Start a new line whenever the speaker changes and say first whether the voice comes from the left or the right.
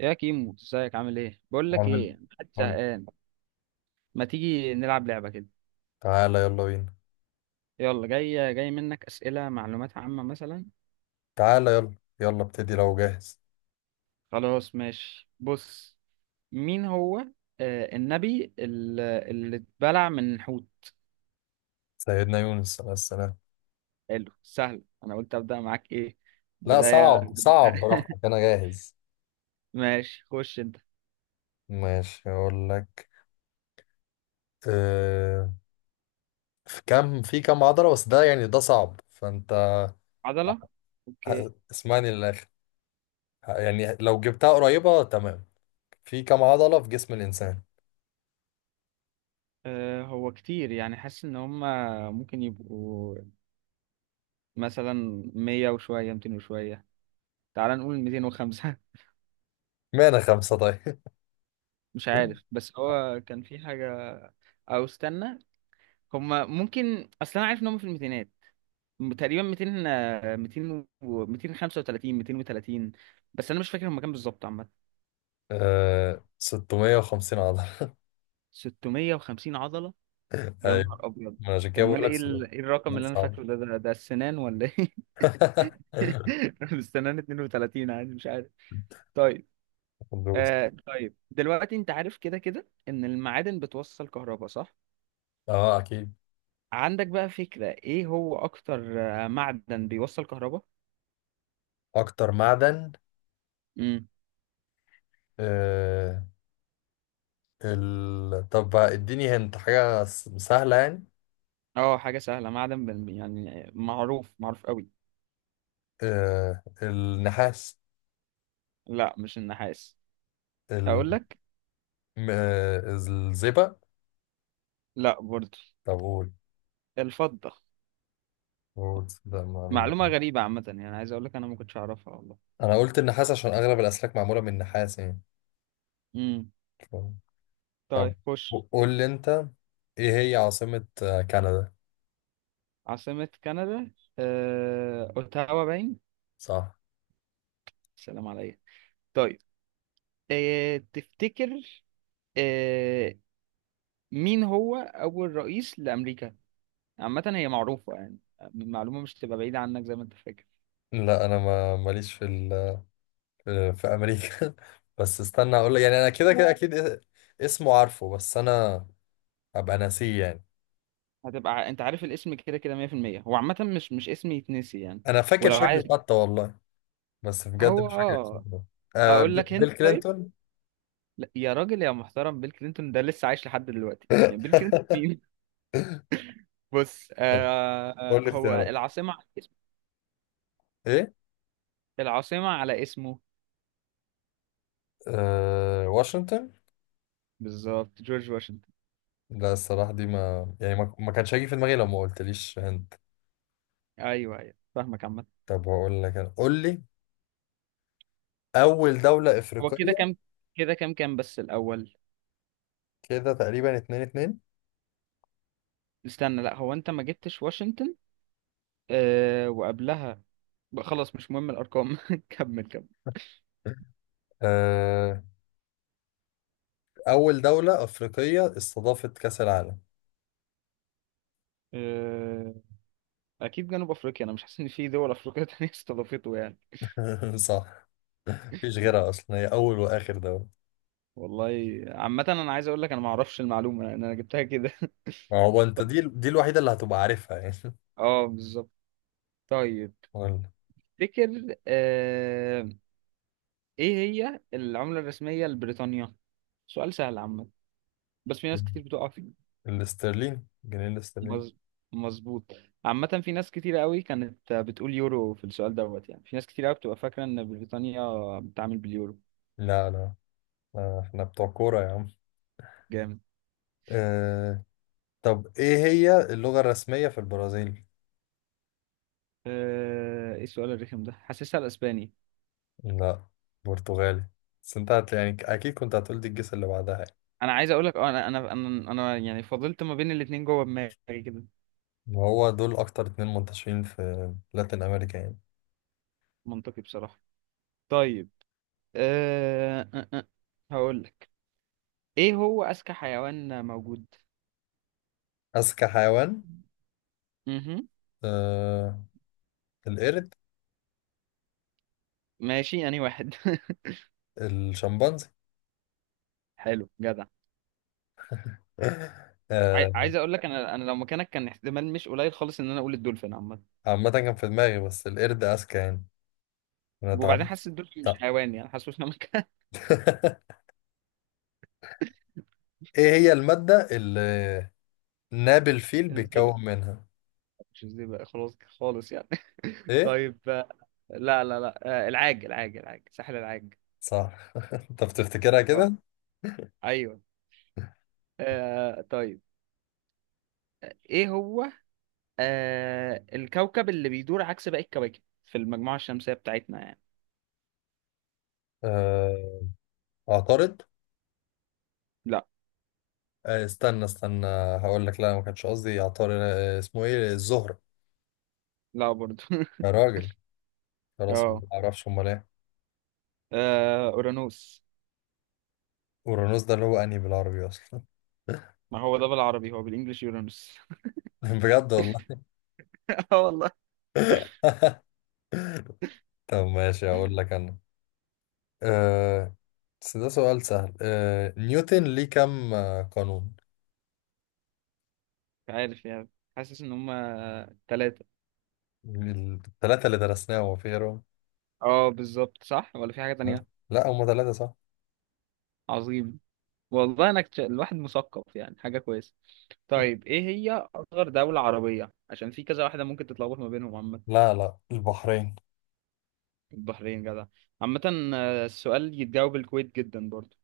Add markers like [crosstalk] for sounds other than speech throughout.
right: يا كيمو، ازيك عامل ايه؟ بقول لك
left: عامل.
right: ايه، محدش
left: قول.
right: زهقان؟ ما تيجي نلعب لعبه كده؟
left: تعالى يلا بينا.
right: يلا، جاي جاي منك اسئله معلومات عامه مثلا.
left: تعالى يلا. يلا ابتدي لو جاهز.
right: خلاص ماشي، بص. مين هو النبي اللي اتبلع من الحوت؟
left: سيدنا يونس عليه السلام.
right: حلو، سهل. انا قلت ابدا معاك ايه،
left: لا،
right: بدايه؟
left: صعب صعب، براحتك، انا جاهز.
right: ماشي، خش انت.
left: ماشي، اقول لك. أه... في كام عضلة، بس ده يعني ده صعب، فانت
right: عضله. اوكي.
left: اسمعني للاخر. يعني لو جبتها قريبة تمام. في كام عضلة في جسم الانسان؟
right: هو كتير يعني، حاسس ان هما ممكن يبقوا مثلا 100 وشويه، 200 وشويه. تعال نقول 205.
left: مانا خمسة طيب.
right: مش عارف، بس هو كان في حاجة. أو استنى، هما ممكن. أصل أنا عارف إن هما في الميتينات. تقريبا 200، 200 و 235، 230. بس أنا مش فاكر هما كام بالظبط، عامة.
left: [laughs] 650 عضلة.
right: 650 عضلة؟
left: [laughs]
right: يا
left: ايوه.
right: نهار أبيض.
left: ما أنا عشان كده بقول
right: أمال
left: لك
right: إيه
left: صعب.
right: إيه الرقم اللي أنا
left: صعب.
right: فاكره ده السنان ولا إيه؟ [laughs] السنان 32 عادي، مش عارف. طيب.
left: [laughs] دوس.
right: آه طيب، دلوقتي أنت عارف كده كده إن المعادن بتوصل كهرباء، صح؟
left: اه اكيد.
right: عندك بقى فكرة إيه هو أكتر معدن بيوصل كهرباء؟
left: اكتر معدن.
right: امم.
left: آه طب بقى اديني هنت حاجة سهلة يعني.
right: اه، حاجة سهلة. معدن يعني معروف معروف قوي.
left: النحاس.
right: لا، مش النحاس.
left: ال...
right: اقول لك.
left: الزئبق.
right: لا برضه.
left: طب قول.
right: الفضة.
left: قول ده معلومة.
right: معلومة غريبة عامة، يعني عايز اقول لك انا ما كنتش اعرفها والله.
left: انا قلت النحاس عشان اغلب الاسلاك معمولة من النحاس يعني.
right: امم.
left: ف- طب
right: طيب خش.
left: قول لي انت. ايه هي عاصمة كندا؟
right: عاصمة كندا. اوتاوا باين.
left: صح.
right: سلام عليك. طيب. تفتكر آه... مين هو اول رئيس لامريكا؟ عامة هي معروفة يعني، معلومة مش تبقى بعيدة عنك زي ما انت فاكر.
left: لا، انا ما ماليش في في امريكا. [laughs] بس استنى اقول لك، يعني انا كده كده اكيد اسمه عارفه، بس انا ابقى ناسيه يعني.
right: هتبقى انت عارف الاسم كده كده 100%. هو عامة مش اسم يتنسي يعني.
left: انا فاكر
right: ولو
left: شكله
right: عايز.
left: حتى. [laughs] والله بس بجد
right: هو
left: مش فاكر اسمه. آه
right: اقول لك
left: ب- بيل
right: انت، طيب.
left: كلينتون.
right: لا يا راجل يا محترم، بيل كلينتون ده لسه عايش لحد دلوقتي يعني. بيل كلينتون
left: [laughs]
right: مين؟ [laughs] بص،
left: طب قول لي
right: هو
left: اختيارات
right: العاصمة على اسمه.
left: ايه.
right: العاصمة على اسمه.
left: واشنطن.
right: بالظبط، جورج واشنطن.
left: لا، الصراحه دي ما يعني، ما كانش هيجي في دماغي لو ما قلتليش هند.
right: ايوه ايوه، فاهمك عامة.
left: طب هقول لك انا، قول لي، اول دوله
right: هو كده
left: افريقيه.
right: كام؟ كده كام بس الاول.
left: كده تقريبا اتنين اتنين.
right: استنى، لا هو انت ما جبتش واشنطن. آه، وقبلها بقى، خلاص مش مهم الارقام. [laughs] كمل.
left: آه اول دوله افريقيه استضافت كاس العالم.
right: كمل. اكيد جنوب افريقيا، انا مش حاسس ان في دول افريقيه تانية [laughs] استضافته يعني.
left: [laughs] صح. مفيش غيرها اصلا، هي اول واخر دوله.
right: والله عامه، انا عايز اقول لك انا ما اعرفش المعلومه، لان انا جبتها كده.
left: ما
right: [laughs]
left: هو انت دي الوحيده اللي هتبقى عارفها يعني.
right: اه بالظبط. طيب،
left: ولا
right: تفتكر ايه هي العمله الرسميه لبريطانيا؟ سؤال سهل عامه، بس في ناس كتير بتقع فيه.
left: الاسترليني، جنيه الاسترليني.
right: مظ- مظبوط. عامه في ناس كتير قوي كانت بتقول يورو في السؤال دوت، يعني في ناس كتير قوي بتبقى فاكره ان بريطانيا بتتعامل باليورو.
left: لا لا، احنا بتوع كورة يا عم.
right: جامد.
left: آه. طب ايه هي اللغة الرسمية في البرازيل؟
right: ايه السؤال الرخم ده، حاسسها الاسباني.
left: لا، برتغالي. بس انت يعني اكيد كنت هتقول دي الجيس اللي بعدها يعني.
right: انا عايز اقول لك، انا انا انا أنا يعني فضلت ما بين الاتنين جوه دماغي كده.
left: وهو دول اكتر اتنين منتشرين في لاتين امريكا يعني.
right: منطقي بصراحة. طيب. أه... أه... أه. هقول لك ايه هو اذكى حيوان موجود.
left: اذكى حيوان.
right: امم.
left: آه. القرد.
right: ماشي، انهي واحد؟
left: الشمبانزي.
right: [laughs] حلو جدع.
left: [laughs] آه.
right: عايز اقول لك انا لو مكانك كان احتمال مش قليل خالص ان انا اقول الدولفين عامة.
left: عامة كان في دماغي، بس القرد اذكى يعني. انا
right: وبعدين
left: اتعاملت.
right: حاسس الدولفين مش حيوان يعني، حاسس ان أنا مكان.
left: [laughs] ايه هي المادة اللي نابل فيل
right: [laughs] الزيبق.
left: بيتكون منها؟
right: مش الزيبق، خلاص خالص يعني. [laughs]
left: ايه.
right: طيب لا لا لا، العاج العاج العاج، ساحل العاج.
left: صح. [laughs] انت بتفتكرها
right: اه
left: كده.
right: ايوه. آه طيب. ايه هو الكوكب اللي بيدور عكس باقي الكواكب في المجموعة الشمسية بتاعتنا يعني؟
left: آه، اعترض.
right: لا.
left: استنى استنى هقول لك. لا ما كانش قصدي اعترض. اسمه ايه؟ الزهرة؟
right: لا برضو. [laughs]
left: يا راجل، خلاص ما
right: اه.
left: اعرفش. امال ايه؟
right: اورانوس.
left: اورانوس ده اللي هو انهي بالعربي اصلا.
right: ما هو ده بالعربي، هو بالانجلش يورانوس.
left: [laughs] بجد والله.
right: [laughs] اه والله.
left: [laughs] طب ماشي،
right: مش
left: هقول لك انا. آه، بس ده سؤال سهل. نيوتن ليه كم قانون؟
right: عارف يعني، حاسس ان هما ثلاثة.
left: الثلاثة اللي درسناهم، ما في غيرهم.
right: اه بالظبط، صح. ولا في حاجة
left: ها؟
right: تانية؟
left: لا، هم ثلاثة صح.
right: عظيم. والله انا الواحد مثقف، يعني حاجة كويسة.
left: [laughs]
right: طيب ايه هي اصغر دولة عربية عشان في كذا واحدة ممكن تتلخبط ما بينهم، عامة؟
left: لا لا، البحرين.
right: البحرين جدع. عامة السؤال يتجاوب الكويت جدا برضو.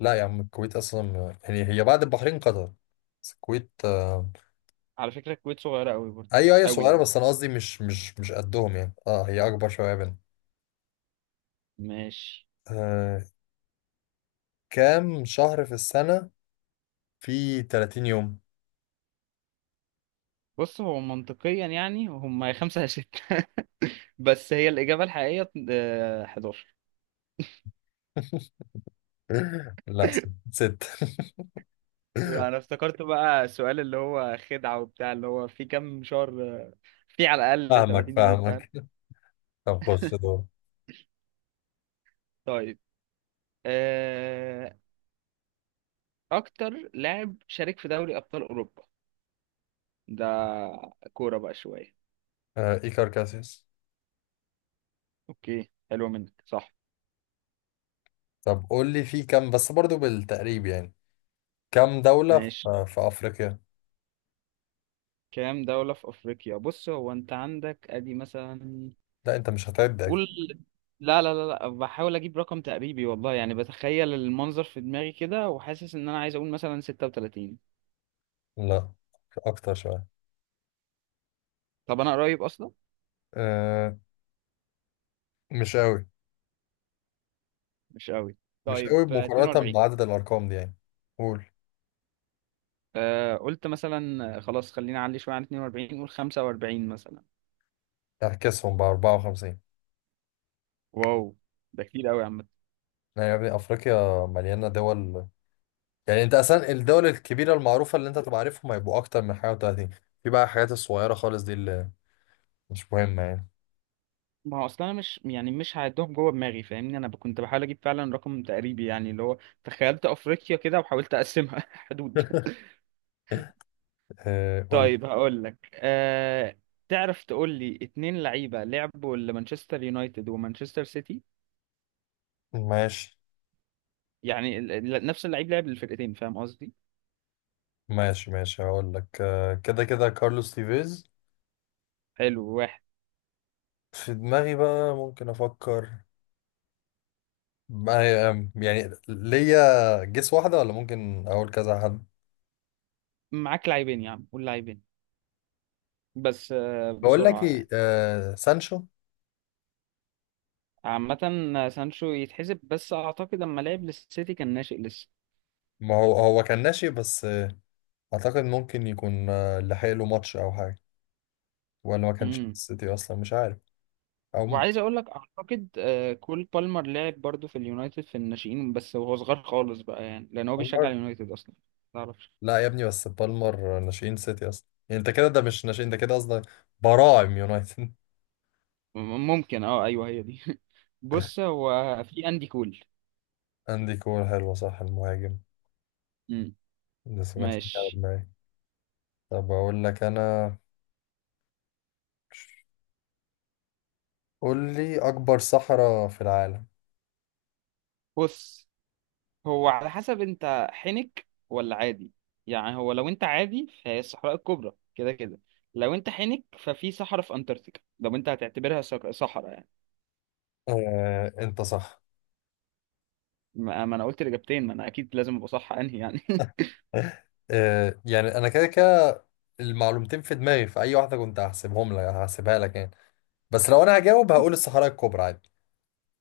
left: لا يا عم، الكويت اصلا يعني هي بعد البحرين، قطر. بس الكويت،
right: على فكرة الكويت صغيرة أوي برضه.
left: ايوه، هي
right: أوي
left: صغيره،
right: يعني.
left: بس انا قصدي، مش مش قدهم يعني. اه هي اكبر شويه بينا.
right: ماشي.
left: آه. كام شهر في السنه في 30 يوم؟
right: بص هو منطقيا يعني هم [laughs] يا خمسة يا ستة. [laughs] بس هي الإجابة الحقيقية 11.
left: [laughs] لا. ست.
right: أنا
left: [laughs]
right: افتكرت بقى السؤال اللي هو خدعة وبتاع، اللي هو في كام شهر في على الأقل
left: فاهمك
right: 30 يوم، فاهم.
left: فاهمك. طب خش دور.
right: طيب آه، أكتر لاعب شارك في دوري أبطال أوروبا. ده كورة بقى شوية.
left: ايكار كاسيوس.
right: أوكي، حلوة منك، صح.
left: طب قول لي في كام، بس برضو بالتقريب يعني. كام دولة
right: ماشي.
left: في أفريقيا؟
right: كام دولة في أفريقيا؟ بص هو أنت عندك أدي مثلا.
left: لا، أنت مش هتعد أكيد.
right: قول. لا لا لا لا، بحاول اجيب رقم تقريبي والله. يعني بتخيل المنظر في دماغي كده، وحاسس ان انا عايز اقول مثلا 36.
left: لا، أكتر شوية.
right: طب انا قريب اصلا.
left: آه، مش قوي.
right: مش قوي؟
left: مش
right: طيب
left: قوي مقارنة
right: 42.
left: بعدد الأرقام دي يعني. قول.
right: قلت مثلا، خلاص خلينا اعلي شويه عن 42، قول 45 مثلا.
left: اعكسهم، ب 54.
right: واو، ده كتير قوي يا عم.
left: يعني يا ابني، أفريقيا مليانة دول. يعني أنت أصلا الدول الكبيرة المعروفة اللي أنت تبقى عارفهم هيبقوا أكتر من حاجة و30. في بقى الحاجات الصغيرة خالص دي اللي مش مهمة يعني.
right: ما هو اصلا انا مش يعني مش هعدهم جوه دماغي فاهمني، انا كنت بحاول اجيب فعلا رقم تقريبي يعني اللي هو، تخيلت افريقيا كده وحاولت اقسمها [laughs] حدود.
left: [laughs] قول.
right: طيب هقول لك تعرف تقول لي اتنين لعيبة لعبوا لمانشستر يونايتد ومانشستر سيتي؟
left: ماشي،
right: يعني نفس اللعيب لعب للفرقتين، فاهم قصدي؟
left: ماشي، ماشي هقول لك كده كده كارلوس تيفيز.
right: حلو، واحد.
left: في دماغي بقى ممكن أفكر. يعني ليا جيس واحدة، ولا ممكن أقول كذا حد.
right: معاك لاعبين يا عم، قول لاعبين، بس
left: بقول لك
right: بسرعة
left: إيه،
right: يعني.
left: سانشو.
right: عامة سانشو يتحسب، بس أعتقد أما لعب للسيتي كان ناشئ لسه.
left: ما هو هو كان ناشئ بس، اعتقد ممكن يكون لحق له ماتش او حاجه. ولا ما كانش في
right: امم.
left: السيتي اصلا، مش عارف. او
right: وعايز أقول لك أعتقد كول بالمر لعب برضو في اليونايتد في الناشئين بس، وهو صغير خالص بقى يعني، لأن هو بيشجع
left: بالمر.
right: اليونايتد أصلا. تعرف.
left: لا يا ابني، بس بالمر ناشئين سيتي اصلا، يعني انت كده ده مش ناشئين، ده كده قصدك براعم يونايتد.
right: م- ممكن، اه ايوه هي دي. [laughs] بص
left: [laughs]
right: هو في اندي كول.
left: عندي كورة حلوة صح، المهاجم.
right: امم.
left: بس ما كانش بيجي على
right: ماشي.
left: دماغي. طب اقول لك انا، قول لي، اكبر صحراء في العالم.
right: بص هو على حسب انت حنك ولا عادي. يعني هو لو انت عادي فهي الصحراء الكبرى كده كده. لو انت حنك ففي صحراء في انتاركتيكا، لو انت هتعتبرها صحراء يعني.
left: انت صح.
right: ما انا قلت الاجابتين، ما انا اكيد لازم ابقى صح انهي يعني.
left: [laughs] يعني انا كده كده المعلومتين في دماغي، في اي واحده كنت هحسبهم لك، هحسبها لك يعني. بس لو انا هجاوب، هقول الصحراء الكبرى عادي.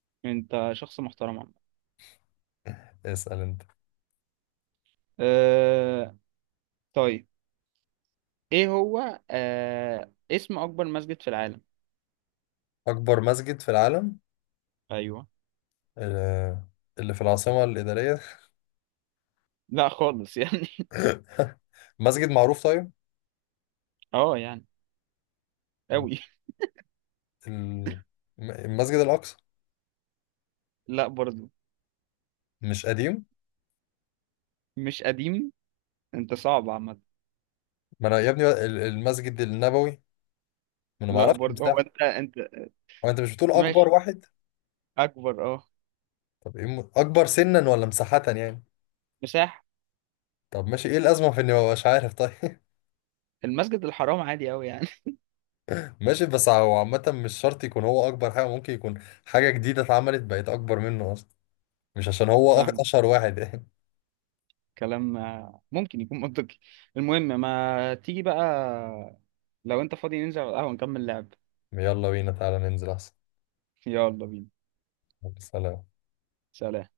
right: [laughs] انت شخص محترم، عم.
left: اسأل انت.
right: أه... طيب، ايه هو اسم اكبر مسجد في العالم؟
left: اكبر مسجد في العالم.
right: ايوه.
left: آه، اللي في العاصمة الإدارية.
right: لا خالص يعني. [laughs]
left: [laughs] مسجد معروف طيب.
right: اه يعني أوي.
left: ال- المسجد الأقصى.
right: [laughs] لا برضو.
left: مش قديم؟
right: مش قديم. أنت صعب عامة.
left: ما انا يا ابني المسجد النبوي. ما انا ما
right: لا
left: اعرفش
right: برضو هو
left: مساحة.
right: أنت.
left: هو انت مش بتقول اكبر
right: ماشي،
left: واحد؟
right: أكبر
left: طب ايه اكبر سنا ولا مساحة يعني؟
right: مساحة.
left: طب ماشي. ايه الأزمة في اني ما ببقاش عارف طيب؟
right: المسجد الحرام، عادي أوي يعني.
left: [laughs] ماشي، بس هو عامة مش شرط يكون هو اكبر حاجة، ممكن يكون حاجة جديدة اتعملت، بقت اكبر منه اصلا. مش عشان
right: [laughs]
left: هو
right: فاهمة
left: اشهر واحد. [laughs]
right: كلام، ممكن يكون منطقي. المهم ما تيجي بقى، لو أنت فاضي ننزل على القهوة نكمل لعب.
left: يلا بينا، تعالى ننزل احسن.
right: يلا بينا.
left: سلام.
right: سلام.